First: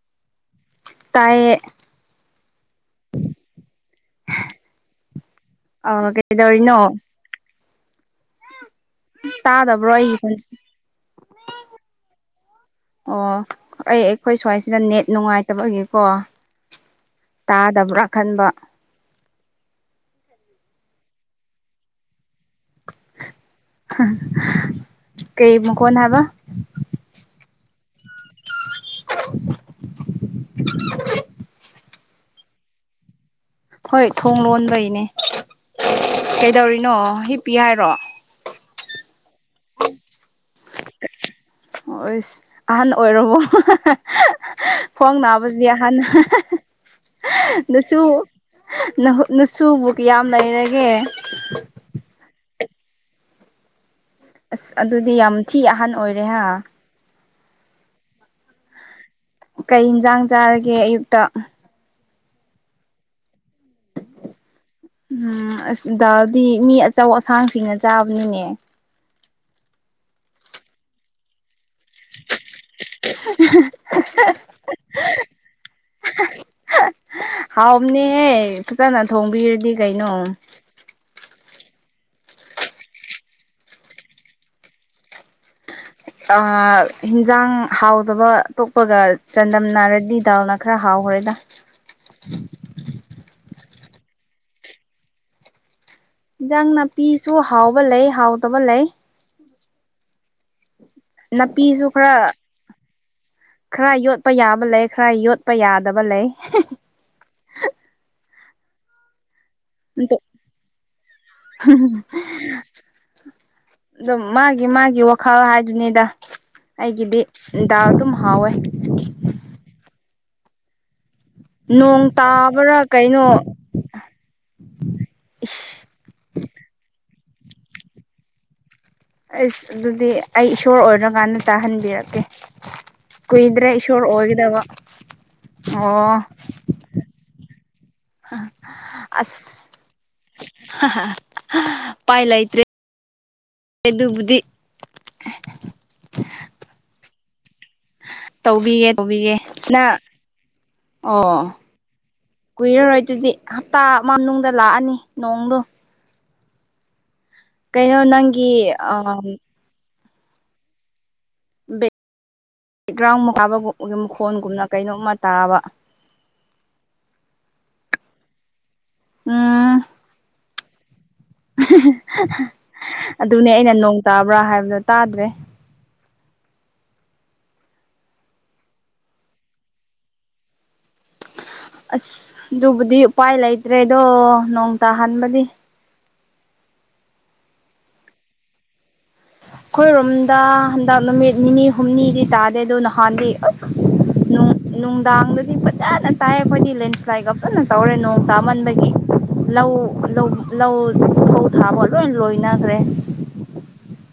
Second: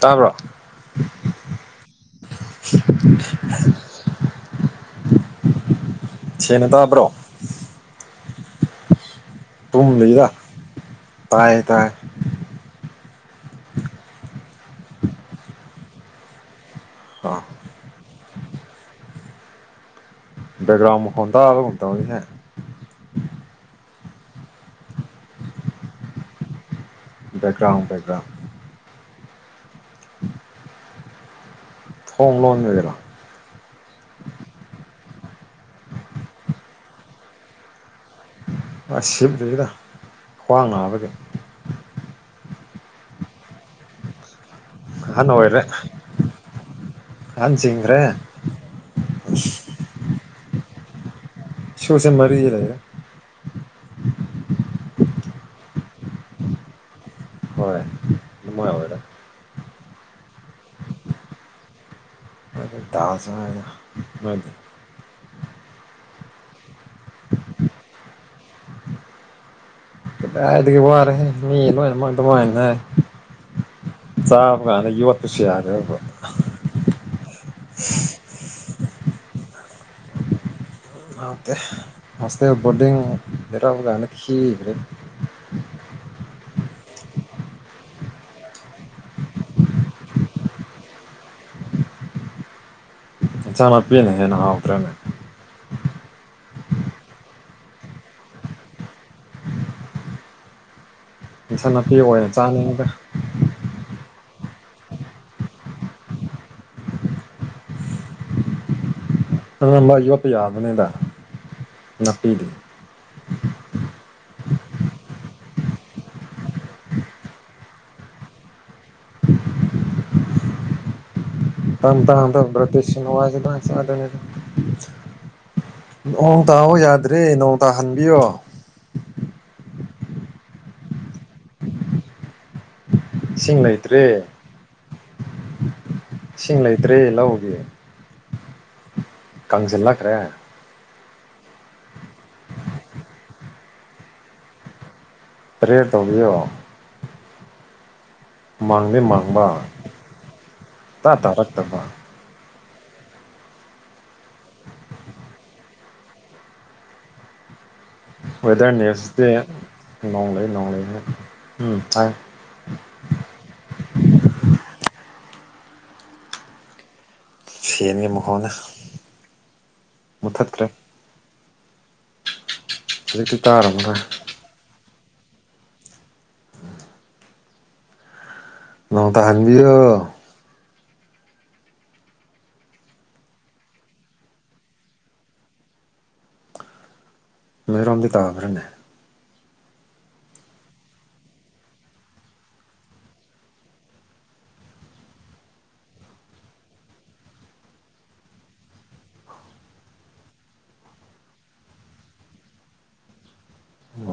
ꯇꯥꯕ꯭ꯔꯣ [inaudible] ꯇꯥꯏꯌꯦ ꯑ ꯀꯩꯗꯔꯤꯅꯣ [inaudible] ꯇꯝ ꯇꯥꯗꯕ꯭ꯔꯣ ꯑꯩꯒꯤ ꯂꯩꯗ ꯈꯣꯟ ꯇꯥꯏ ꯇꯥꯏ ꯑꯣ ꯑꯩ ꯑꯩꯈꯣꯏ ꯁ꯭ꯋꯥꯏꯁꯤꯗ ꯅꯦꯠ ꯅꯨꯡꯉꯥꯏꯇꯕꯒꯤꯀꯣ ꯑ ꯇꯥꯗꯕ꯭ꯔꯥ ꯈꯟꯕ ꯒ꯭ꯔꯝ ꯈꯣꯗꯥ ꯍꯗ ꯍꯥꯏ ꯀꯩ ꯃꯈ ꯀꯣꯟꯅ ꯍꯥꯏꯕ ꯕꯦꯛꯒ꯭ꯔꯥꯎꯟ ꯕꯦꯛꯒ꯭ꯔꯥꯎꯝ [inaudible] [inaudible] ꯊꯣꯡ ꯂꯣꯟꯒꯦꯔ ꯍꯣꯏ ꯊꯣꯡ ꯂꯣꯟꯕꯩꯅꯦ ꯀꯩꯗꯧꯔꯤꯅꯣ ꯍꯤꯞ ꯄꯤ ꯍꯥꯏꯔꯣ ꯑ ꯁꯤꯞꯇꯒꯤꯗ ꯈ꯭ꯋꯥꯡ ꯥꯡꯕꯒꯤ ꯍꯁ ꯑꯍꯟ ꯑꯣꯏꯔꯕꯣ ꯑꯍꯟ ꯑꯣꯏꯔꯦ ꯐꯣꯡꯣꯡꯅꯕꯕꯁꯤꯕꯤ ꯑ ꯍꯥꯟ ꯑꯍꯟ ꯅꯁꯨ ꯆꯤꯡꯈ꯭ꯔꯦ ꯅꯁꯨꯕꯨꯨꯛ ꯌꯥꯝ ꯂꯩꯔꯒꯦ ꯁꯨꯁꯦ ꯃꯔꯤ ꯂꯩꯦꯦ ꯑꯁ ꯑꯗꯨꯗꯤ ꯌꯥꯝ ꯊꯤ ꯑꯍꯟ ꯑꯣꯏꯔꯦ ꯍꯥ ꯅꯨꯡꯃꯥꯏ ꯑꯣꯏꯗ ꯀꯩ ꯏꯟꯁꯥꯡ ꯆꯥꯔꯒꯦ ꯑꯌꯨꯛꯇ ꯇꯥꯁ ꯍꯥꯏꯅꯤ ꯎꯝ ꯑꯁ ꯗꯥꯗꯤ ꯃꯤ ꯑꯆꯧ ꯑꯁꯥꯡꯁꯤꯡꯅ ꯆꯥꯕꯅꯤꯅꯦ ꯗꯥꯏꯗꯒꯤ ꯋꯥꯔꯦ ꯃꯤ ꯂꯣꯏꯅꯃꯛ ꯑꯗꯨꯃꯥꯏꯅ ꯆꯕ ꯀꯅ ꯌ ꯋꯥ ꯈꯨꯁꯤ ꯌꯥꯔꯦ ꯍꯥꯎꯅꯦꯍꯦ ꯐꯖꯅ ꯊꯣꯡꯕꯤꯔꯗꯤ ꯀꯩꯅꯣ ꯑ ꯃꯁꯦ ꯣꯔꯗꯤꯔꯈꯤ ꯍꯤꯟꯖꯥꯡ ꯍꯥꯎꯗꯕ ꯑꯇꯣꯞꯄꯒ ꯆꯥꯟꯗꯝꯅ ꯔꯗꯤ ꯗꯥꯜꯅ ꯈꯔ ꯍꯥꯎꯋ ꯍꯣꯔꯣꯏꯗ ꯏꯟꯆꯥꯃꯅꯥꯄꯤꯅ ꯍꯦꯟꯅ ꯍꯥꯎꯈ꯭ꯔꯦꯅꯦ ꯟꯖꯥꯡ ꯅꯥꯄꯤꯁꯨ ꯍꯥꯎꯕ ꯂꯩ ꯍꯥꯎꯗꯕ ꯂꯩ ꯏꯟꯁꯥꯡ ꯅꯥꯄꯤꯁꯨ ꯅꯥꯄꯤ ꯈꯔ ꯑꯣꯏꯅ ꯆꯥꯅꯤꯡꯉꯤꯗ ꯈꯔ ꯌꯣꯠ ꯠꯄ ꯌꯥꯕ ꯂꯩ ꯈꯔ ꯌꯣꯠꯄ ꯌꯥꯗꯕ ꯂꯩ ꯑꯗꯨꯝꯕ ꯑꯇꯣ ꯌꯣꯠꯄ ꯌꯥꯕꯅꯤꯗ ꯅꯥꯄꯤꯗꯤ ꯑ ꯃꯥꯒꯤ ꯃꯥꯒꯤ ꯋꯥꯈꯜ ꯍꯥꯏꯗꯨꯅꯤꯗ ꯑꯩꯒꯤꯗꯤ ꯗꯥ ꯑꯗꯨꯝ ꯍꯥꯎꯋꯦ ꯇ ꯅꯣꯡ ꯇꯗ ꯇꯥꯕ꯭ꯔꯥ ꯭ꯔꯤꯇꯤꯤꯁꯅ ꯀꯩꯅꯣ ꯋꯥꯖꯗꯥꯗꯅꯦ ꯏꯁ ꯅꯣꯡ ꯇꯥꯑꯣ ꯌꯥꯗ꯭ꯔꯔꯤ ꯅꯣꯡ ꯇꯥꯍꯟꯕꯤꯌꯣ ꯑꯁ ꯑꯗꯨꯗꯤ ꯑꯩ ꯏꯁꯣꯔ ꯑꯣꯏꯔꯀꯥꯟꯗ ꯇꯥꯍꯟꯕꯤꯔꯛꯀꯦ ꯏꯁꯤꯡ ꯀꯣꯏꯗ꯭ꯔꯦ ꯏꯁꯣꯔ ꯂꯩꯇ꯭ꯔꯦ ꯍꯒꯗꯕ ꯏꯁꯤꯡ ꯂꯩꯇ꯭ꯔꯦ ꯂꯧꯒꯦ ꯑ ꯑꯁ ꯄꯥꯏ ꯂꯥꯏꯇꯦ ꯀꯗꯨꯕꯗꯤ ꯇꯔꯦ ꯇꯣꯒꯣ ꯇꯧꯕꯤꯒꯦ ꯇꯧꯕꯤꯒꯦ ꯃꯥꯡꯕ ꯇꯥ ꯑꯣ ꯇꯥꯔꯛꯇꯕ ꯀꯨꯏꯔꯔꯣꯏ ꯑꯗꯨꯗꯤ ꯍꯞꯇꯥ ꯃꯅꯨꯡꯗ ꯂꯥꯛꯑꯅꯤ ꯅꯣꯡꯗꯣ ꯀꯩꯅꯣ ꯅꯪꯒꯤ ꯋꯦꯗꯔꯅꯦꯁꯤꯦ ꯅꯣꯡꯂꯩ ꯅꯣꯡꯂꯩꯅꯦ ꯕꯦꯛꯒ꯭ꯔꯥꯎꯟꯀꯥꯕ ꯃꯈꯣꯟꯒꯨꯝꯅ ꯀꯩꯅꯣꯝꯃ ꯇꯥꯕ ꯁꯦꯟꯒꯤ ꯃꯈꯣꯟꯅ ꯎꯝ ꯈꯠꯠꯇꯔꯦ ꯑꯗꯨꯅꯦ ꯑꯩꯅ ꯇꯥꯔꯝꯃꯔꯣꯏ ꯅꯣꯡ ꯇꯥꯕ꯭ꯔꯥ ꯍꯥꯏꯕꯗꯣ ꯇꯥꯗ꯭ꯔꯦ ꯅꯣꯡ ꯇꯅꯕꯤꯌ ꯑꯁ ꯑꯗꯨꯕꯨꯗꯤ ꯎꯄꯥꯏ ꯂꯩꯇ꯭ꯔꯦꯗꯣ ꯅꯣꯡ ꯇꯥꯍꯟꯕꯗꯤ ꯃꯗꯨꯔꯣꯝꯗꯤ ꯇꯥꯕꯔꯅ ꯑꯩꯈꯣꯏꯔꯣꯝꯗ ꯍꯟꯗꯛ ꯅꯨꯃꯤꯠ ꯅꯤꯅꯤ ꯍꯨꯝꯅꯤꯗꯤ ꯇꯥꯗꯦ ꯑꯗꯨꯗ ꯅꯍꯥꯟꯗꯤ ꯑꯁ ꯅꯨꯡꯗꯥꯡꯗꯗꯤ ꯐꯖꯅ ꯇꯥꯏ ꯑꯩꯈꯣꯏꯗꯤ ꯂꯦꯟꯁ꯭ꯂꯥꯏꯠꯀꯖꯅ ꯇꯧꯔꯦ ꯅꯣꯡ ꯇꯥꯃꯟꯕꯒꯤ ꯂꯧ ꯂꯧ ꯂꯧ ꯐꯧ ꯊꯥꯕ ꯂꯣꯏ ꯂꯣꯏꯅꯈ꯭ꯔꯦ ꯎꯝ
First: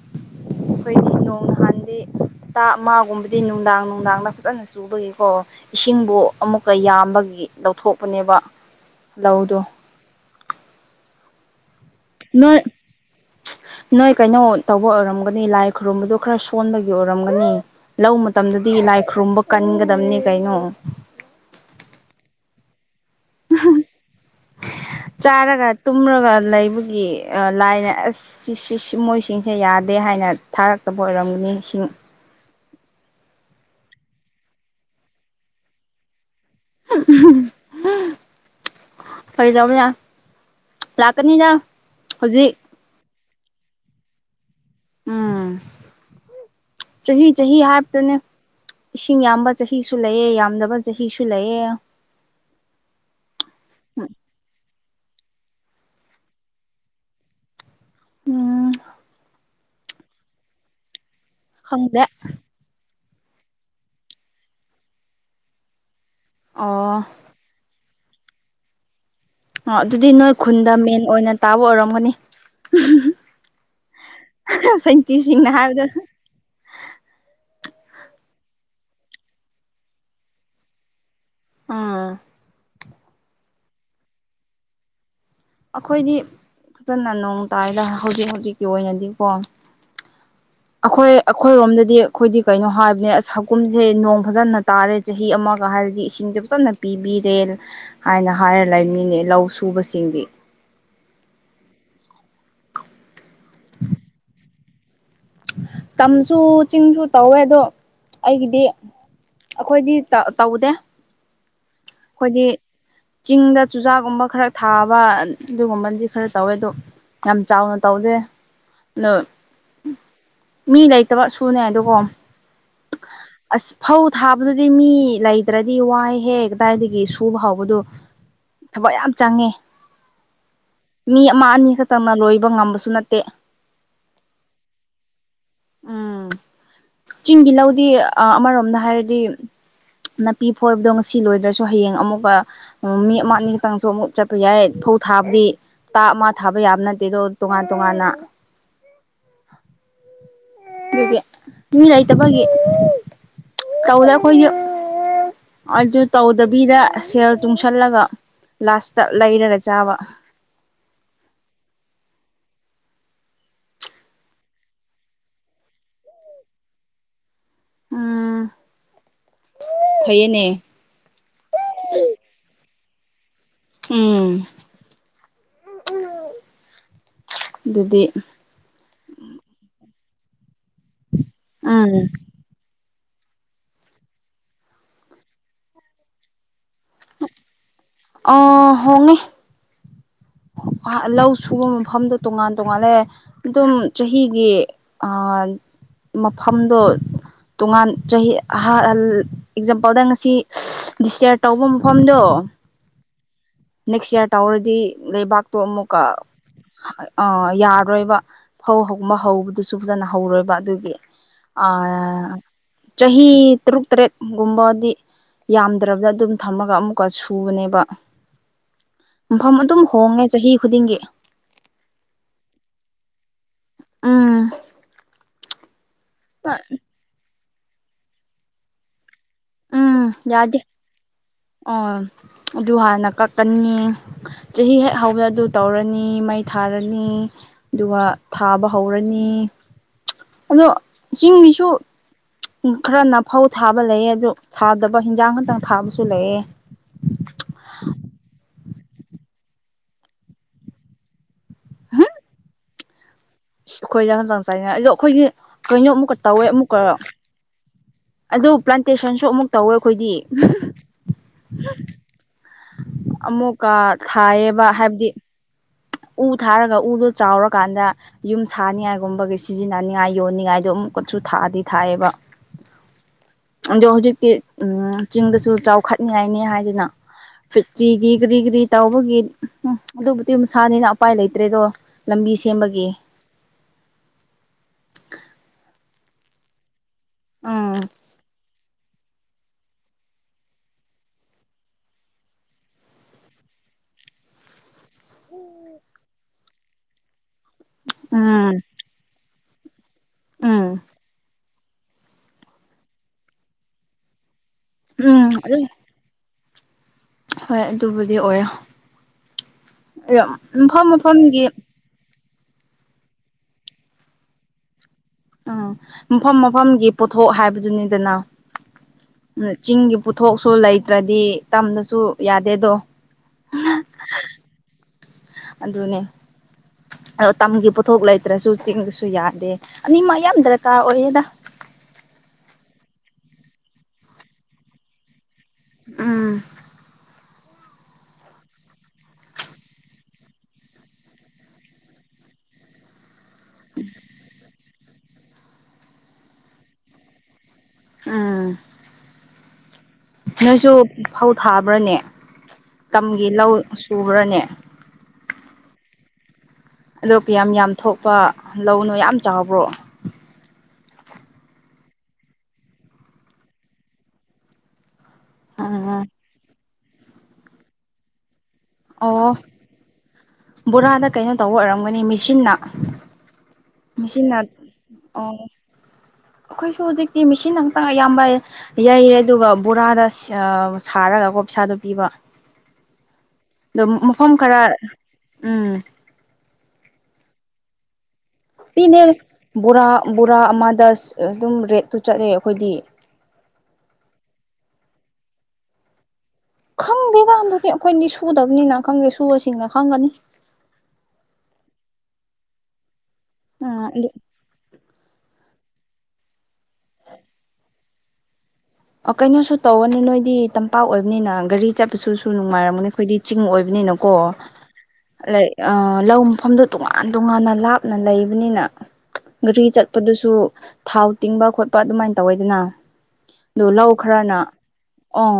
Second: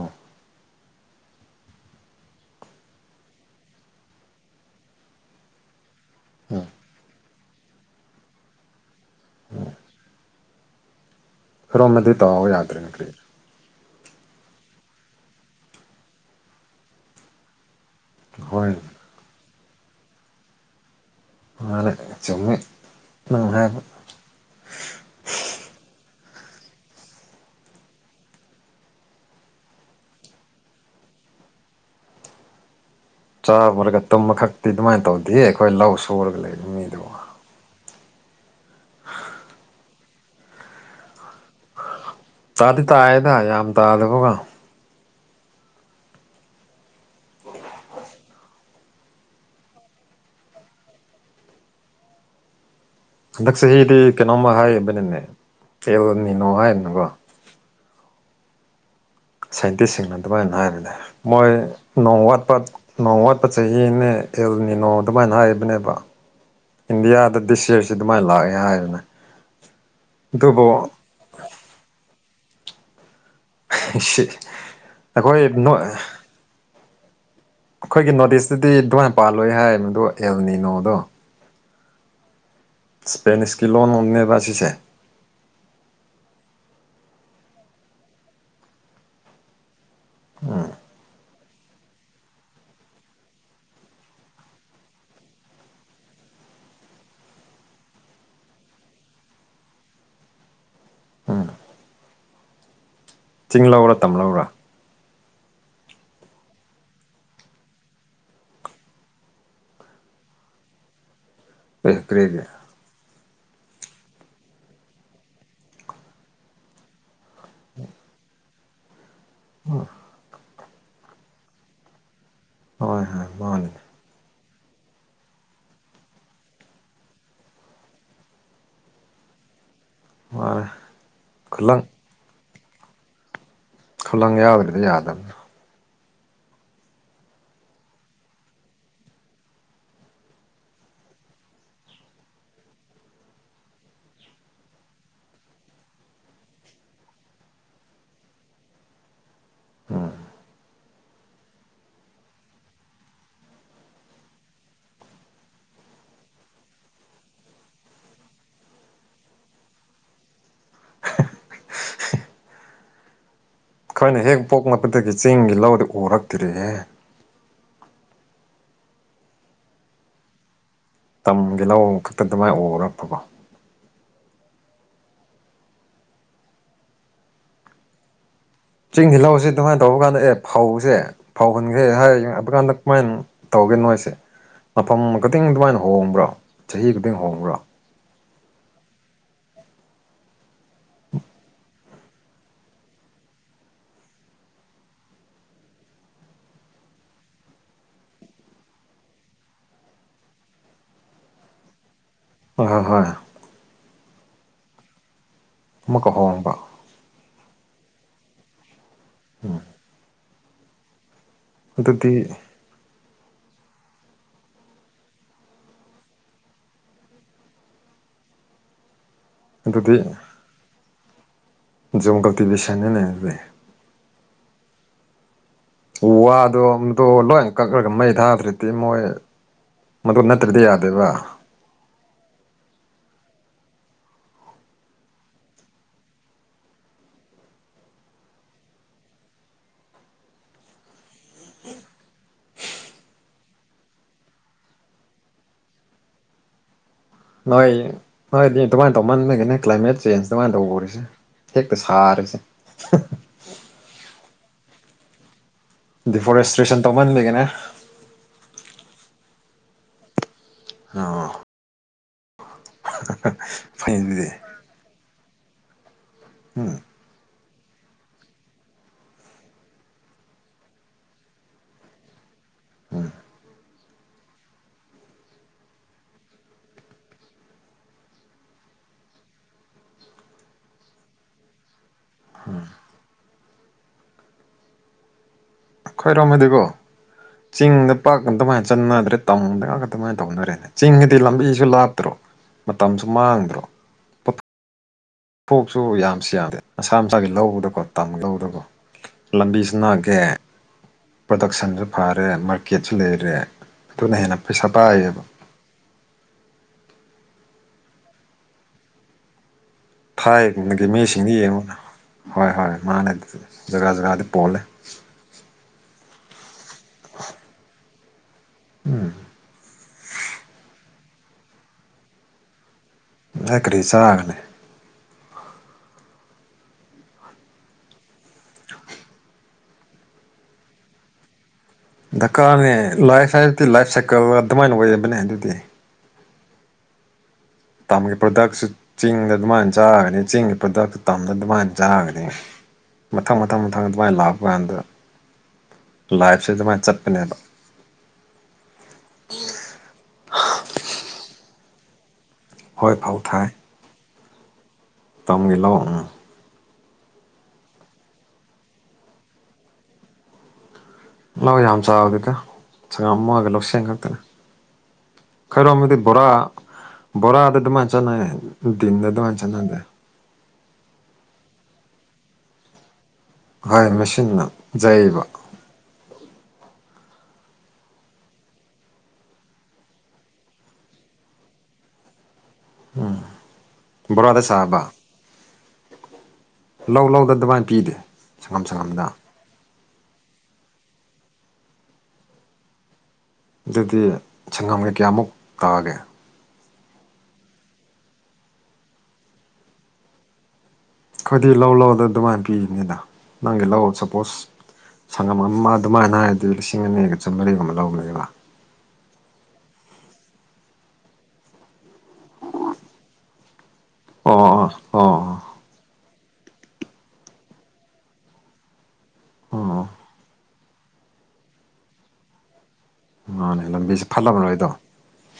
ꯑꯩꯈꯣꯏꯗꯤ ꯅꯣꯡ ꯅꯍꯥꯟꯗꯤ ꯍꯇꯥ ꯑꯃꯒꯨꯝꯕꯗꯤ ꯅꯨꯡꯗꯥꯡ ꯅꯨꯡꯗꯥꯡꯗ ꯐꯖꯅ ꯆꯨꯕꯒꯤꯀꯣ ꯏꯁꯤꯡꯕꯨ ꯎꯝ ꯑꯃꯨꯛꯀ ꯌꯥꯝꯕꯒꯤ ꯂꯧꯊꯣꯛꯄꯅꯦꯕ ꯂꯧꯗꯣ [unintelligible] ꯐꯔꯣ ꯑꯃꯗꯤꯗꯤ ꯇꯧꯔ ꯅꯣꯏ ꯌꯥꯗ꯭ꯔꯦꯅ ꯀꯔꯤ ꯅꯣꯏ ꯀꯩꯅꯣ ꯇꯧꯕ ꯑꯣꯏꯔꯝꯒꯅꯤ ꯂꯥꯏ ꯈꯨꯔꯨꯝꯕꯗꯨ ꯈꯔ ꯁꯣꯟꯕꯒꯤ ꯑꯣꯏꯔꯝꯒꯅꯤ ꯂꯧ ꯍꯣꯏ ꯃꯇꯝꯗꯗꯤ ꯂꯥꯏ ꯈꯨꯔꯨꯝꯕ ꯀꯟꯒꯗꯕꯅꯤ ꯀꯩꯅꯣ ꯃꯥꯅꯦ ꯆꯨꯝꯃꯦ ꯪꯉꯉꯥꯏꯕ ꯆꯥꯔꯒ ꯇꯨꯝꯔꯒ ꯂꯩꯕꯒꯤ ꯂꯥꯏꯅꯦ ꯃꯣꯏꯁꯤꯡꯁꯦ ꯌꯥꯗꯦ ꯍꯥꯏꯅ ꯑꯩꯅ ꯊꯥꯔꯛꯇꯕ ꯑꯣꯏꯔꯝꯒꯅꯤ ꯏꯁꯤꯡ ꯆꯥꯃꯨꯔꯒ ꯇꯨꯝꯃ ꯈꯛꯇꯤ ꯑꯗꯨꯃꯥꯏꯅ ꯇꯧꯗꯦ ꯑꯩꯈꯣꯏ ꯂꯧ ꯁꯨꯔꯒ ꯂꯩꯕ ꯃꯤꯗꯨꯕꯨ [unintelligible] ꯐꯗꯎꯕ ꯌꯥ ꯂꯥꯛꯀꯅꯤꯗ ꯍꯧꯖꯤꯛ ꯇꯥꯗꯤ ꯇꯥꯏꯌꯦꯗ ꯌꯥꯝ ꯇꯥꯗꯕꯀ ꯎꯝ ꯆꯍꯤꯍꯤ ꯆꯍꯤ ꯍꯥꯇꯅꯦ ꯏꯁꯤꯡ ꯌꯥꯝꯕ ꯆꯍꯤꯁꯨ ꯂꯩꯌꯦ ꯌꯥꯝꯗꯕ ꯆꯍꯤꯁꯨ ꯂꯩꯌꯦ ꯍꯟꯗꯛ ꯆꯍꯤꯗꯤ ꯀꯩꯅꯣꯝꯃ ꯍꯥꯏꯕꯅꯤꯅꯦ ꯀꯩꯗꯧꯔꯝꯃꯤꯅꯣ ꯍꯥꯏꯅꯀꯣ ꯎꯝ ꯁꯥꯏꯟꯇꯤꯁꯁꯤꯡꯅ ꯑꯗꯨꯃꯥꯏꯅ ꯍꯥꯏꯕꯅꯦ ꯃꯣꯏ ꯈꯪꯗꯦ ꯅꯣꯡ ꯋꯥꯠꯄ ꯅꯣꯡ ꯋꯥꯠꯄ ꯆꯍꯤꯅꯦ ꯑꯦꯜꯅꯤ ꯅꯣꯡ ꯑꯗꯨꯃꯥꯏꯅ ꯍꯥꯏꯕꯅꯦꯕ ꯑꯣ ꯏꯟꯗꯤꯌꯥꯗ ꯗꯤꯁꯤꯌꯔꯁꯤ ꯑꯗꯨꯃꯥꯏꯅ ꯂꯥꯛꯑꯦ ꯍꯥꯏꯕꯅꯦ ꯑꯣ ꯑꯗꯨꯗꯤ ꯅꯣꯏ ꯑꯗꯨꯕꯨ ꯈꯨꯟꯗ ꯃꯦꯟ ꯑꯣꯏꯅ ꯇꯥꯕ ꯑꯣꯏꯔꯝꯒꯅꯤ ꯑꯩꯈꯣꯏ ꯁꯥꯏꯟꯇꯤꯁꯁꯤꯡꯅ ꯅ ꯍꯥꯏꯕꯗ ꯑꯩꯈꯣꯏꯒꯤ ꯅꯣꯔꯠ ꯏꯁꯇꯨꯗꯤ ꯑꯗꯨꯃꯥꯏꯅ ꯄꯥꯜꯂꯣꯏ ꯍꯥꯏ ꯃꯗꯣ ꯑꯦꯜꯅꯤꯅꯣꯗꯣ ꯑꯥ ꯏꯁꯄꯦꯅꯤꯁꯀꯤ ꯂꯣꯟꯅꯦꯕꯁꯤꯁꯦ ꯑꯩꯈꯣꯏꯗꯤ ꯐꯖꯅ ꯅꯣꯡ ꯇꯥꯏꯗ ꯍꯧꯖꯤꯛ ꯍꯧꯖꯤꯛꯀꯤ ꯑꯣꯏꯅꯗꯤꯀꯣ ꯑꯩꯈꯣꯏ ꯑꯩꯈꯣꯏꯔꯣꯝꯗꯗꯤ ꯑꯩꯈꯣꯏꯗꯤ ꯀꯩꯅꯣ ꯍꯥꯏꯕꯅꯦ ꯑꯁ ꯍꯀꯨꯝꯁꯦ ꯅꯣꯡ ꯐꯖꯟꯅ ꯇꯥꯔꯦ ꯆꯍꯤ ꯑꯃꯒ ꯍꯥꯏꯔꯗꯤ ꯏꯁꯤꯡ ꯐꯖꯅ ꯄꯤꯕꯤꯔꯦ ꯍꯥꯏꯅ ꯍꯥꯏꯔ ꯂꯩꯃꯤꯅꯦ ꯂꯧ ꯁꯨꯕꯁꯤꯡꯗꯤ [unintelligible] ꯆꯤꯡ ꯂꯧꯔ ꯇꯝꯍꯧꯔꯥ ꯇꯝꯁꯨ ꯆꯤꯡꯁꯨ ꯇꯧꯋꯦ ꯑꯗꯣ ꯑꯩꯒꯤꯗꯤ ꯑꯩꯈꯣꯏꯗꯤ ꯇꯧꯗꯦ ꯀ꯭ꯔꯔꯤꯒꯤ ꯑꯩꯈꯣꯏꯗꯤ ꯆꯤꯡꯗ ꯆꯨꯖꯥꯛꯒꯨꯝꯕ ꯈꯔ ꯊꯥꯕ ꯑꯗꯨꯒꯨꯝꯕꯗꯤ ꯈꯔ ꯇꯧꯋꯦ ꯑꯗꯣ ꯌꯥꯝ ꯆꯥꯎꯅ ꯇꯧꯗꯦ ꯑꯗꯣ ꯎꯝ ꯃꯤ ꯂꯩꯇꯕ ꯁꯨꯅꯦ ꯑꯗꯨ ꯀꯣ ꯍꯣꯏ ꯍꯣꯏ ꯃꯥꯅꯦ ꯑꯗꯨꯗꯤ ꯃꯤ ꯂꯩꯇ꯭ꯔꯗꯤ ꯋꯥꯏꯍꯦ ꯀꯗꯥꯏꯗꯒꯤ ꯁꯨꯕ ꯍꯧꯕꯗꯣ ꯊꯕꯛ ꯌꯥꯝ ꯆꯪꯉꯦ ꯃꯥꯅꯦ ꯃꯤ ꯑꯃ ꯑꯅꯤ ꯈꯨꯂꯪ ꯈꯛꯇꯪꯅ ꯂꯣꯏꯕ ꯉꯝꯕꯁꯨ ꯅꯠꯇꯦ ꯈꯨꯂꯪ ꯌꯥꯎꯗꯔꯗꯤ ꯌꯥꯗꯕꯅꯦ ꯎꯝ ꯆꯤꯡꯒꯤ ꯂꯧꯗꯤ ꯑꯃꯔꯣꯝꯗ ꯍꯥꯏꯔꯗꯤ ꯅꯥꯄꯤ ꯐꯣꯏꯕꯗꯣ ꯉꯁꯤ ꯂꯣꯏꯗ꯭ꯔꯁꯨ ꯍꯌꯦꯡ ꯑꯃꯨꯛꯀ ꯃꯤ ꯑꯃ ꯑꯅꯤ ꯈꯛꯇꯪꯁꯨ ꯑꯃꯨꯛꯁꯨ ꯆꯠꯄ ꯌꯥꯏ ꯐꯧ ꯊꯥꯕꯗꯤ ꯇꯥ ꯑꯃ ꯊꯥꯕ ꯌꯥꯕ ꯅꯠꯇꯦ ꯇꯣꯉꯥꯟ ꯇꯣꯉꯥꯟꯅ ꯎꯝ ꯑꯗꯨꯒꯤ ꯃꯤ ꯂꯩꯇꯕꯒꯤ ꯀꯧꯗ ꯑꯩꯈꯣꯏꯖꯨ ꯑꯗꯨ ꯇꯧꯗꯕꯤꯗ ꯁꯔ ꯇꯨꯡꯁꯜꯂꯒ ꯂꯥꯁꯇ ꯂꯩꯔꯒ ꯆꯥꯕ [unintelligible] ꯑꯩꯈꯣꯏꯅ ꯍꯦꯛ ꯄꯣꯛꯂꯛꯄꯗꯒꯤ ꯆꯦꯡꯒꯤ ꯂꯧꯗꯤ ꯎꯔꯛꯇꯔꯤꯍꯦ ꯎꯝ ꯐꯏꯌꯦꯅꯦ ꯇꯝꯒꯤ ꯂꯧ ꯈꯛꯇ ꯑꯗꯨꯃꯥꯏꯅ ꯎꯔꯛꯄꯀꯣ ꯎꯝ ꯑꯗꯨꯗꯤ ꯆꯤꯡꯒꯤ ꯂꯧꯖꯦ ꯑꯗꯨꯃꯥꯏꯅ ꯇꯧꯕ ꯀꯥꯟꯗ ꯑꯦ ꯐꯧꯁꯦ ꯐꯧꯍꯟꯈ꯭ꯔꯦ ꯎꯝ ꯍꯥꯏ ꯍꯥꯏꯕ ꯀꯥꯟꯗ ꯀꯨꯃꯥꯏꯅ ꯇꯧꯒꯦꯅꯣꯏꯁꯦ ꯃꯐꯝ ꯈꯛꯇꯪ ꯑꯗꯨꯃꯥꯏꯅ ꯍꯣꯡꯕ꯭ꯔꯥ ꯆꯍꯤ ꯈꯛꯇꯪ ꯍꯣꯡꯕꯔꯣ ꯑ ꯍꯣꯡꯉꯦ ꯂꯧ ꯁꯨꯕ ꯃꯐꯝꯗꯣ ꯇꯣꯉꯥꯟ ꯇꯣꯉꯥꯟꯜꯂꯦ ꯑꯗꯨꯝ ꯆꯍꯤꯒꯤ ꯑꯥ ꯃꯐꯝꯗꯣ ꯇꯣꯉꯥꯟ ꯆꯍꯤ ꯑꯦꯛꯖꯥꯝꯄꯜꯗ ꯉꯁꯤ ꯗꯤꯁꯀꯌꯥꯔ ꯇꯧꯕ ꯃꯐꯝꯗꯣ ꯍꯣꯏ ꯍꯣꯏ ꯍꯣꯏ ꯅꯦꯛꯁ ꯏꯔ ꯇꯧꯔꯗꯤ ꯂꯩꯕꯥꯛ ꯇꯣ ꯑꯃꯨꯛꯀ ꯌꯥꯔꯣꯏꯕ ꯐꯧꯕ ꯍꯧꯕꯗꯨꯁꯨ ꯐꯖꯅ ꯍꯧꯔꯣꯏꯕ ꯑꯗꯨꯒꯤ ꯑꯗꯨꯗꯤ ꯑꯥ ꯆꯍꯤ ꯇꯔꯨꯛ ꯇꯔꯦꯠꯒꯨꯝꯕꯗꯤ ꯌꯥꯝꯗ꯭ꯔꯕꯗ ꯑꯗꯨꯝ ꯊꯝꯃꯒ ꯑꯃꯨꯛꯀ ꯁꯨꯕꯅꯦꯕ [unintelligible] ꯃꯐꯝ ꯑꯗꯨꯝ ꯍꯣꯡꯉꯦ ꯆꯍꯤ ꯈꯨꯗꯤꯡꯒꯤ ꯣꯡꯒꯥꯜꯀꯤ ꯁꯅꯅꯦ ꯎꯝ ꯎ ꯋꯥꯗꯣꯗꯣ ꯂꯣꯏꯅ ꯀꯛꯂꯒ ꯃꯩ ꯊꯥꯗ꯭ꯔꯗꯤ ꯃꯣꯏ ꯎꯝ ꯃꯗꯨ ꯌꯥꯗꯦ ꯅꯠꯇ꯭ꯔꯗꯤ ꯌꯥꯗꯦꯕ ꯑꯣ ꯑꯗꯨ ꯍꯥꯟꯅ ꯀꯛꯀꯅꯤ ꯆꯍꯤ ꯍꯦꯛ ꯍꯧꯕ ꯑꯗꯨ ꯇꯧꯔꯅꯤ ꯃꯩ ꯊꯥꯔꯅꯤ ꯑꯗꯨꯒ ꯊꯥꯕ ꯍꯧꯔꯅꯤ ꯑꯗꯣ ꯆꯤꯡꯃꯤꯁꯨ ꯈꯔꯅ ꯐꯧ ꯊꯥꯕ ꯂꯩꯑ ꯑꯗꯨ ꯊꯥꯗꯕ ꯍꯟꯖꯥꯡ ꯈꯛꯇꯪ ꯊꯥꯕꯁꯨ ꯂꯩꯑ ꯅꯣꯏ ꯅꯣꯏꯗꯤ ꯑꯗꯨꯃꯥꯏꯅ ꯇꯧꯃꯟꯅꯒꯤꯅꯦ ꯀ꯭ꯂꯥꯏꯃꯦꯠ ꯆꯦꯟꯖ ꯑꯗꯨꯃꯥꯏꯅ ꯇꯧ ꯎꯔꯤꯁꯦ ꯍꯦꯛꯇ ꯁꯥꯔꯤꯁꯦ ꯑꯩꯈꯣꯏꯗ ꯉꯇꯥꯡ ꯆꯥꯏꯉꯥꯏ ꯑꯗꯣ ꯑꯩꯈꯣꯏꯗꯤ ꯀꯩꯅꯣ ꯑꯃꯨꯛꯀ ꯇꯧꯋꯦ ꯑꯃꯨꯛꯀ ꯗꯤꯐꯣꯔꯦꯁꯇ꯭ꯔꯦꯁꯟ ꯇꯧꯃꯟꯕꯒꯤꯅꯦ ꯑꯗꯨ ꯄ꯭ꯂꯥꯟꯇꯦꯁꯟꯁꯨ ꯑꯃꯨꯛ ꯇꯧꯋꯦ ꯑꯩꯈꯣꯏꯗꯤ ꯑ ꯑꯃꯨꯛꯀ ꯊꯥꯏꯌꯦꯕ ꯍꯥꯏꯕꯗꯤ ꯎ ꯊꯥꯔꯒ ꯎꯗꯣ ꯆꯥꯎꯔ ꯀꯥꯟꯗ ꯌꯨꯝ ꯁꯥꯅꯤꯉꯥꯏꯒꯨꯝꯕꯒꯤ ꯁꯤꯖꯤꯟꯅꯅꯤꯡꯉꯥꯏ ꯌꯣꯟꯅꯤꯡꯉꯥꯏꯗꯣ ꯑꯃꯨꯛꯀꯁꯨ ꯊꯥꯛꯑꯗꯤ ꯊꯥꯏꯑꯕ ꯎꯝ ꯑꯗꯣ ꯍꯧꯖꯤꯛꯇꯤ ꯎꯝ ꯆꯤꯡꯗꯁꯨ ꯆꯥꯎꯈꯠꯅꯤꯉꯥꯏꯅꯤ ꯍꯥꯏꯗꯅ ꯐꯦꯛꯇ꯭ꯔꯤꯒꯤ ꯀꯔꯤ ꯀꯔꯤ ꯇꯥꯎꯕꯒꯤ ꯎꯝ ꯑꯗꯨꯕꯨꯗꯤ ꯁꯥꯅꯤꯅ ꯑꯄꯥꯏ ꯂꯩꯇ꯭ꯔꯦꯗꯣ ꯂꯝꯕꯤ ꯁꯦꯝꯕꯒꯤ [unintelligible] ꯈꯣꯏꯔꯣꯝꯃꯗꯤꯀꯣ ꯎꯝ ꯆꯤꯡꯗ ꯄꯥꯛꯀꯇꯥꯏꯅꯁꯤ ꯆꯠꯅꯗ꯭ꯔꯦ ꯇꯥꯎꯅꯗꯒꯒ ꯑꯗꯨꯃꯥꯏꯅ ꯇꯧꯅꯔꯦꯅ ꯆꯤꯡꯒꯤꯗꯤ ꯂꯝꯕꯤꯁꯨ ꯂꯥꯞꯇ꯭ꯔꯣ ꯃꯇꯝꯁꯨ ꯃꯥꯡꯗ꯭ꯔꯣ ꯄꯣꯠꯊꯣꯛꯁꯨ ꯌꯥꯝꯁꯨ ꯌꯥꯝꯗꯦ ꯃꯁꯥ ꯃꯁꯥꯒꯤ ꯂꯧꯕꯗꯀꯣ ꯇꯝ ꯎꯝ ꯂꯗꯀꯣ ꯂꯝꯕꯤꯁꯤ ꯅꯥꯑꯒꯦꯗꯛ ꯎꯝ ꯀꯛꯁꯟꯁꯨ ꯐꯔꯦ ꯃꯥꯔꯀꯦꯠꯁꯨ ꯂꯩꯔꯦ ꯑꯗꯨꯅ ꯍꯦꯟꯅ ꯄꯩꯁꯥ ꯄꯥꯏꯌꯦꯕ ꯎꯝ ꯑꯗꯨ ꯍꯣꯏ ꯑꯗꯨꯕꯨꯗꯤ ꯑꯣꯏꯔꯣ ꯃꯐꯝ ꯊꯥꯏꯒꯤ ꯃꯤꯁꯤꯡꯗꯤ ꯃꯐꯝꯒꯤ ꯌꯦꯡꯉꯨꯅ ꯍꯣꯏ ꯍꯣꯏ ꯃꯥꯂ ꯖꯒꯥ ꯖꯒꯥꯗꯤ ꯄꯣꯜꯂꯦ ꯎꯝ ꯃꯐꯝ ꯃꯐꯝꯒꯤ ꯄꯣꯠꯊꯣꯛ ꯍꯥꯏꯕꯗꯨꯅꯤꯗꯅ ꯆꯤꯡꯒꯤ ꯄꯨꯊꯣꯛꯁꯨ ꯂꯩꯇ꯭ꯔꯗꯤ ꯇꯝꯗꯁꯨ ꯌꯥꯗꯦꯗꯣ ꯅꯣꯏ ꯀꯔꯤ ꯆꯥꯒꯅꯤ ꯑꯗꯨꯗꯅꯦ ꯑꯗꯣ ꯇꯝꯒꯤ ꯄꯣꯊꯣꯛ ꯂꯩꯇ꯭ꯔꯁꯨ ꯆꯤꯡꯕꯁꯨ ꯌꯥꯗꯦ ꯑꯅꯤꯃ ꯌꯥꯝ ꯗꯔꯀꯥꯔ ꯑꯣꯏꯌꯦꯗ ꯗꯀꯥꯔꯅꯦ ꯂꯥꯏꯐ ꯍꯥꯏꯕꯗꯤ ꯂꯥꯏꯐ ꯁꯥꯏꯀꯜ ꯑꯗꯨꯃꯥꯏꯅ ꯑꯣꯏꯕꯅꯦ ꯑꯗꯨꯗꯤ ꯎꯝ ꯇꯝꯒꯤ ꯄ꯭ꯔꯗꯛꯁꯨ ꯆꯤꯡꯗ ꯑꯗꯨꯃꯥꯏꯅ ꯆꯥꯔꯒꯅꯤ ꯆꯤꯡꯒꯤ ꯄ꯭ꯔꯗꯛꯁꯨ ꯇꯝꯗ ꯑꯗꯨꯃꯥꯏꯅ ꯆꯥꯒꯅꯤ [unintelligible] ꯃꯊꯪ ꯃꯊꯪ ꯃꯊꯪ ꯑꯗꯨꯃꯥꯏꯅ ꯂꯥꯛꯄ ꯀꯥꯟꯗ ꯂꯥꯏꯐꯁꯦ ꯑꯗꯨꯃꯥꯏꯅ ꯆꯠꯄꯅꯦꯕ ꯎꯝ ꯅꯣꯏꯁꯨ ꯐꯧ ꯊꯥꯕ꯭ꯔꯅꯦ ꯍꯣꯏ ꯇꯝꯒꯤ ꯂꯧ ꯁ ꯄꯨꯨꯔꯅꯦ ꯇꯝꯒꯂꯣ ꯎ ꯑꯗꯣꯞ ꯀꯌꯥꯝ ꯌꯥꯝ ꯊꯣꯛꯄ ꯂꯧꯅꯣ ꯌꯥꯝ ꯆꯥꯎꯕ꯭ꯔꯣ ꯂꯥꯛ ꯌꯥꯝ ꯆꯥꯕꯗꯤꯀ ꯆꯉꯝ ꯑꯃꯒ ꯂꯧꯁꯦꯡ ꯈꯛꯇꯅꯦ ꯈꯔꯣꯝ ꯑꯃꯗꯤꯗꯤ ꯎꯝ ꯕꯣꯔꯥ ꯕꯣꯔꯥꯗꯤ ꯑꯗꯨꯃꯥꯏꯅ ꯆꯥꯟꯅꯩ ꯗꯗ ꯑꯣ ꯃꯁ ꯅꯪꯗ ꯕꯣꯔꯥꯗ ꯀꯩꯅꯣ ꯇꯧꯕ ꯑꯣꯏꯔꯝꯒꯅꯤ ꯃꯦꯆꯟꯅ ꯍꯣꯏ ꯃꯁꯤꯅ ꯌꯩꯕ ꯑꯩꯈꯣꯏꯁꯨ ꯍꯧꯖꯤꯛꯇꯤ ꯃꯤꯦꯁꯤ ꯉꯛꯇ ꯑꯌꯥꯝꯕ ꯌꯩꯔꯦ ꯑꯗꯨꯒ ꯕꯣꯔꯥꯗ ꯁꯥꯔꯒ ꯒꯣꯞꯁꯗꯣ ꯄꯤꯕ ꯑꯗ ꯃꯐꯝ ꯕꯣꯔꯥꯗ ꯈꯔ ꯁꯥꯕ ꯎꯝ ꯂꯧ ꯂꯧꯗꯅ ꯑꯗꯨꯃꯥꯏꯅ ꯄꯤꯗꯦ ꯁꯪꯉꯝ ꯄꯤꯅꯦ ꯁꯪꯉꯝꯗ ꯕꯣꯔꯥ ꯕꯣꯔꯥ ꯑꯃꯗꯁ ꯑꯗꯨꯝ ꯔꯦꯠꯇꯨ ꯆꯠꯂꯦ ꯑꯩꯈꯣꯏꯗꯤ ꯑꯗꯨꯗꯤ ꯁꯪꯒꯝꯒꯩ ꯀꯌꯥꯃꯨꯛ ꯇꯛꯑꯒꯦ ꯈꯪꯗꯦꯀꯥꯟꯗꯨꯗꯤ ꯑꯩꯈꯣꯏꯗꯤ ꯁꯨꯗꯕꯅꯤꯅ ꯈꯪꯗꯦ ꯁꯨꯕꯁꯤꯡꯅ ꯈꯪꯒꯅꯤ ꯑꯩꯈꯣꯏꯗꯤ ꯂꯧ ꯂꯧꯗ ꯑꯗꯨꯃꯥꯏꯅ ꯄꯤꯔꯤꯅꯤꯗ ꯅꯪꯒꯤ ꯎꯝ ꯂꯧ ꯑꯗꯨ ꯁꯄꯣꯁ ꯁꯪꯉꯝ ꯑꯗꯨꯃꯥꯏꯅ ꯍꯥꯏꯔꯗꯤ ꯂꯤꯁꯤꯡ ꯑꯅꯤꯒ ꯆꯨꯝꯂꯔꯤꯒꯨꯝ ꯑꯃ ꯂꯧꯕꯅꯤꯕ ꯑꯣ ꯀꯩꯅꯣꯁꯨ ꯇꯧꯔꯅꯤ ꯅꯣꯏꯗꯤ ꯇꯝꯄꯥꯛ ꯑꯣꯏꯕꯅꯤꯅ ꯒꯥꯔꯤ ꯆꯠꯄꯁꯨ ꯅꯨꯡꯉꯥꯏꯔꯝꯒꯅꯤ ꯑꯩꯈꯣꯏꯗꯤ ꯆꯤꯡ ꯑꯣꯏꯕ ꯑꯣ ꯑꯣ ꯑꯣ ꯅꯣ ꯃꯐꯝꯗꯨ ꯇꯣꯉꯥꯟ ꯇꯣꯉꯥꯟꯅ ꯂꯥꯞꯅ ꯂꯩꯕꯅꯤꯅ ꯒꯥꯔꯤ ꯑꯣ ꯑꯣ ꯆꯠꯄꯗꯨꯁꯨ ꯊꯥꯎ ꯇꯤꯡꯕ ꯈꯣꯠꯄ ꯑꯗꯨꯃꯥꯏꯅ ꯇꯧꯋꯦꯗꯅ ꯃꯥꯅꯦ ꯑꯣ ꯂꯧ ꯂꯝꯕꯤꯁꯦ ꯈꯔꯅ ꯐꯠꯂꯝꯔꯣꯏꯗꯣ ꯑꯣ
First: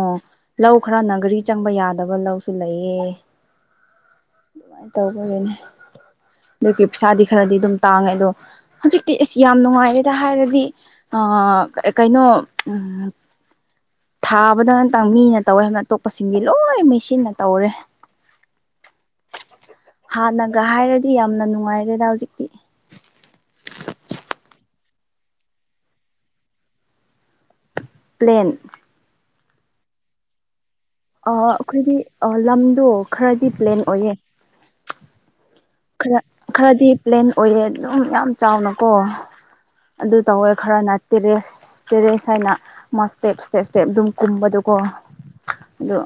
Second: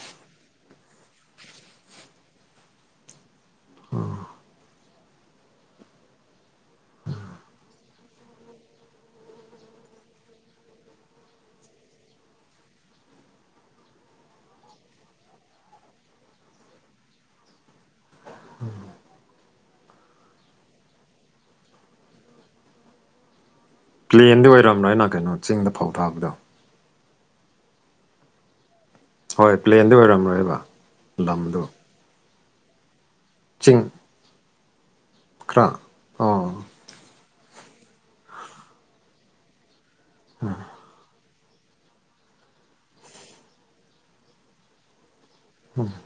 ꯂꯧ ꯈꯔꯅꯒꯥꯔꯤ ꯆꯪꯕ ꯌꯥꯗꯕ ꯂꯧ ꯁꯨ ꯂꯩꯌꯦ ꯑꯗꯨꯃꯥꯏꯅ ꯇꯧꯧꯕꯒꯤꯅꯦ ꯑꯗꯨꯒꯤ ꯄꯩꯁꯥꯗꯤ ꯈꯔꯗꯤ ꯑꯗꯨꯝ ꯇꯥꯡꯉꯦ ꯑꯗꯣ ꯍꯧꯖꯤꯛꯇꯤ ꯑꯁ ꯌꯥꯝ ꯅꯨꯡꯉꯥꯏꯔꯦꯗ ꯍꯥꯏꯔꯗꯤ ꯀꯩꯅꯣ [unintelligible] ꯊꯥꯕꯗ ꯉꯇꯪ ꯃꯤꯅ ꯇꯧꯋꯦ ꯍꯥꯏꯅ ꯑꯇꯣꯞꯄꯁꯤꯡꯗꯤ ꯂꯣꯏ ꯃꯩꯁꯤꯟꯅ ꯇꯧꯔꯦ ꯎꯝ [inaudible] [unintelligible] ꯍꯥꯟꯅꯒ ꯍꯥꯏꯔꯗꯤ ꯌꯥꯝꯅ ꯅꯨꯡꯉꯥꯏꯔꯦꯗ ꯍꯧꯖꯤꯛꯇꯤ ꯄ꯭ꯂꯦꯟꯗꯤ ꯑꯣꯏꯔꯝ꯭ꯔꯅ ꯀꯩꯅꯣ ꯆꯤꯡꯗ ꯐꯧ ꯊꯥꯛꯕꯗꯣ ꯄ꯭ꯂꯦꯟ ꯍꯣꯏ ꯄ꯭ꯂꯦꯟꯗꯤ ꯑꯣꯏꯔꯝꯔꯣꯏꯕ ꯂꯝꯗꯣ ꯑꯩꯈꯣꯏꯒꯤ ꯂꯝꯗꯣ ꯈꯔꯗꯤ ꯄ꯭ꯂꯦꯟ ꯆꯤꯡ ꯑꯣꯏꯌꯦ ꯈꯔ ꯈꯔ ꯑꯣ ꯈꯔꯗꯤ ꯄ꯭ꯂꯦꯟ ꯑꯣꯏꯔꯦ ꯑꯗꯨꯝ ꯌꯥꯝ ꯆꯥꯎꯅꯀꯣ ꯑꯗꯨ ꯇꯧꯋꯦ ꯈꯔ ꯅꯠꯇꯦꯔꯦ ꯑꯁ ꯇꯦꯔꯦꯁ ꯍꯥꯏꯅ ꯃꯥ ꯏꯁꯇꯦꯞ ꯏꯁꯇꯦꯞ ꯏꯁꯇꯦꯞ ꯑꯗꯨꯝ ꯀꯨꯝꯕꯗꯀꯣ ꯑꯗꯣ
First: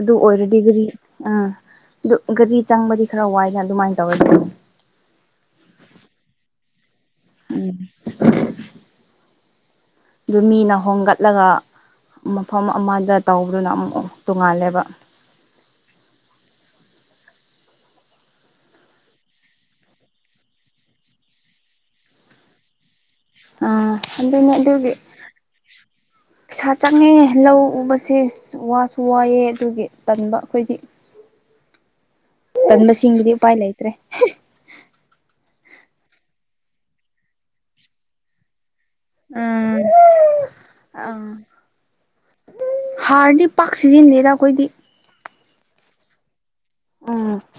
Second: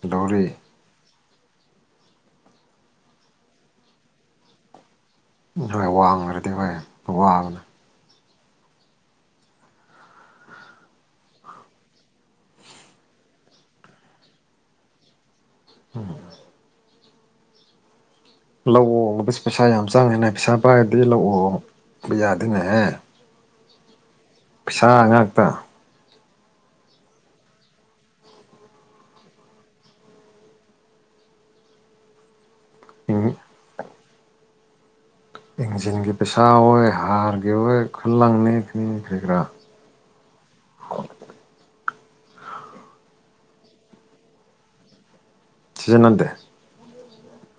ꯑꯗꯨ ꯑꯣꯏꯔꯦ ꯂꯧꯔꯤ ꯗꯤꯒ꯭ꯔꯤ ꯎꯥ ꯑꯗꯨ ꯒꯥꯔꯤ ꯆꯪꯕꯗꯤ ꯈꯔ ꯋꯥꯏꯅ ꯑꯗꯨꯃꯥꯏꯅ ꯇꯧꯔꯦ ꯑꯗꯨ ꯍꯣꯏ ꯋꯥꯡꯈ꯭ꯔꯗꯤ ꯍꯣꯏ ꯋꯥꯕꯅꯦ ꯎꯝ [unintelligible] ꯑꯗꯨ ꯃꯤꯅ ꯍꯣꯡꯒꯠꯂꯒ ꯃꯐꯝ ꯑꯃꯗ ꯇꯧꯕꯗꯨꯅ ꯑꯃꯨꯛ ꯇꯣꯡꯉꯥꯜꯂꯦꯕ ꯎꯝ [inaudible] ꯂꯧꯍꯣꯡꯕꯁꯤ ꯄꯩꯁꯥ ꯌꯥꯝ ꯆꯪꯉꯦꯅꯦ ꯄꯩꯁꯥ ꯄꯥꯏꯔꯗꯤ ꯂꯧ ꯎꯕ ꯌꯥꯗꯦꯅꯦꯍꯦ ꯑ ꯄꯩꯁꯥ ꯉꯥꯛꯇ ꯄꯩꯁꯥ ꯆꯪꯉꯦ ꯂꯧ ꯎꯕꯁꯦ ꯋꯥꯁꯨ ꯋꯥꯏꯑꯦ ꯑꯗꯨꯒꯤ ꯇꯟꯕ ꯑꯩꯈꯣꯏꯗꯤ ꯑꯗꯨ ꯃꯁꯤꯡꯒꯤꯗꯤ ꯎꯄꯥꯏ ꯂꯩꯇ꯭ꯔꯦ ꯏꯟꯖꯤꯟꯒꯤ ꯄꯩꯁꯥ ꯑꯣꯏ ꯍꯥꯔꯒꯤ ꯑꯣꯏ ꯈꯨꯂꯪꯅꯤ ꯎꯝ ꯑ ꯍꯥꯔꯗꯤ ꯄꯥꯛ ꯁꯤꯖꯤꯟꯅꯟꯅꯦꯗ ꯑꯩꯈꯣꯏꯗꯤ ꯁꯤꯖꯤꯟꯅꯟꯗꯦ ꯎꯝ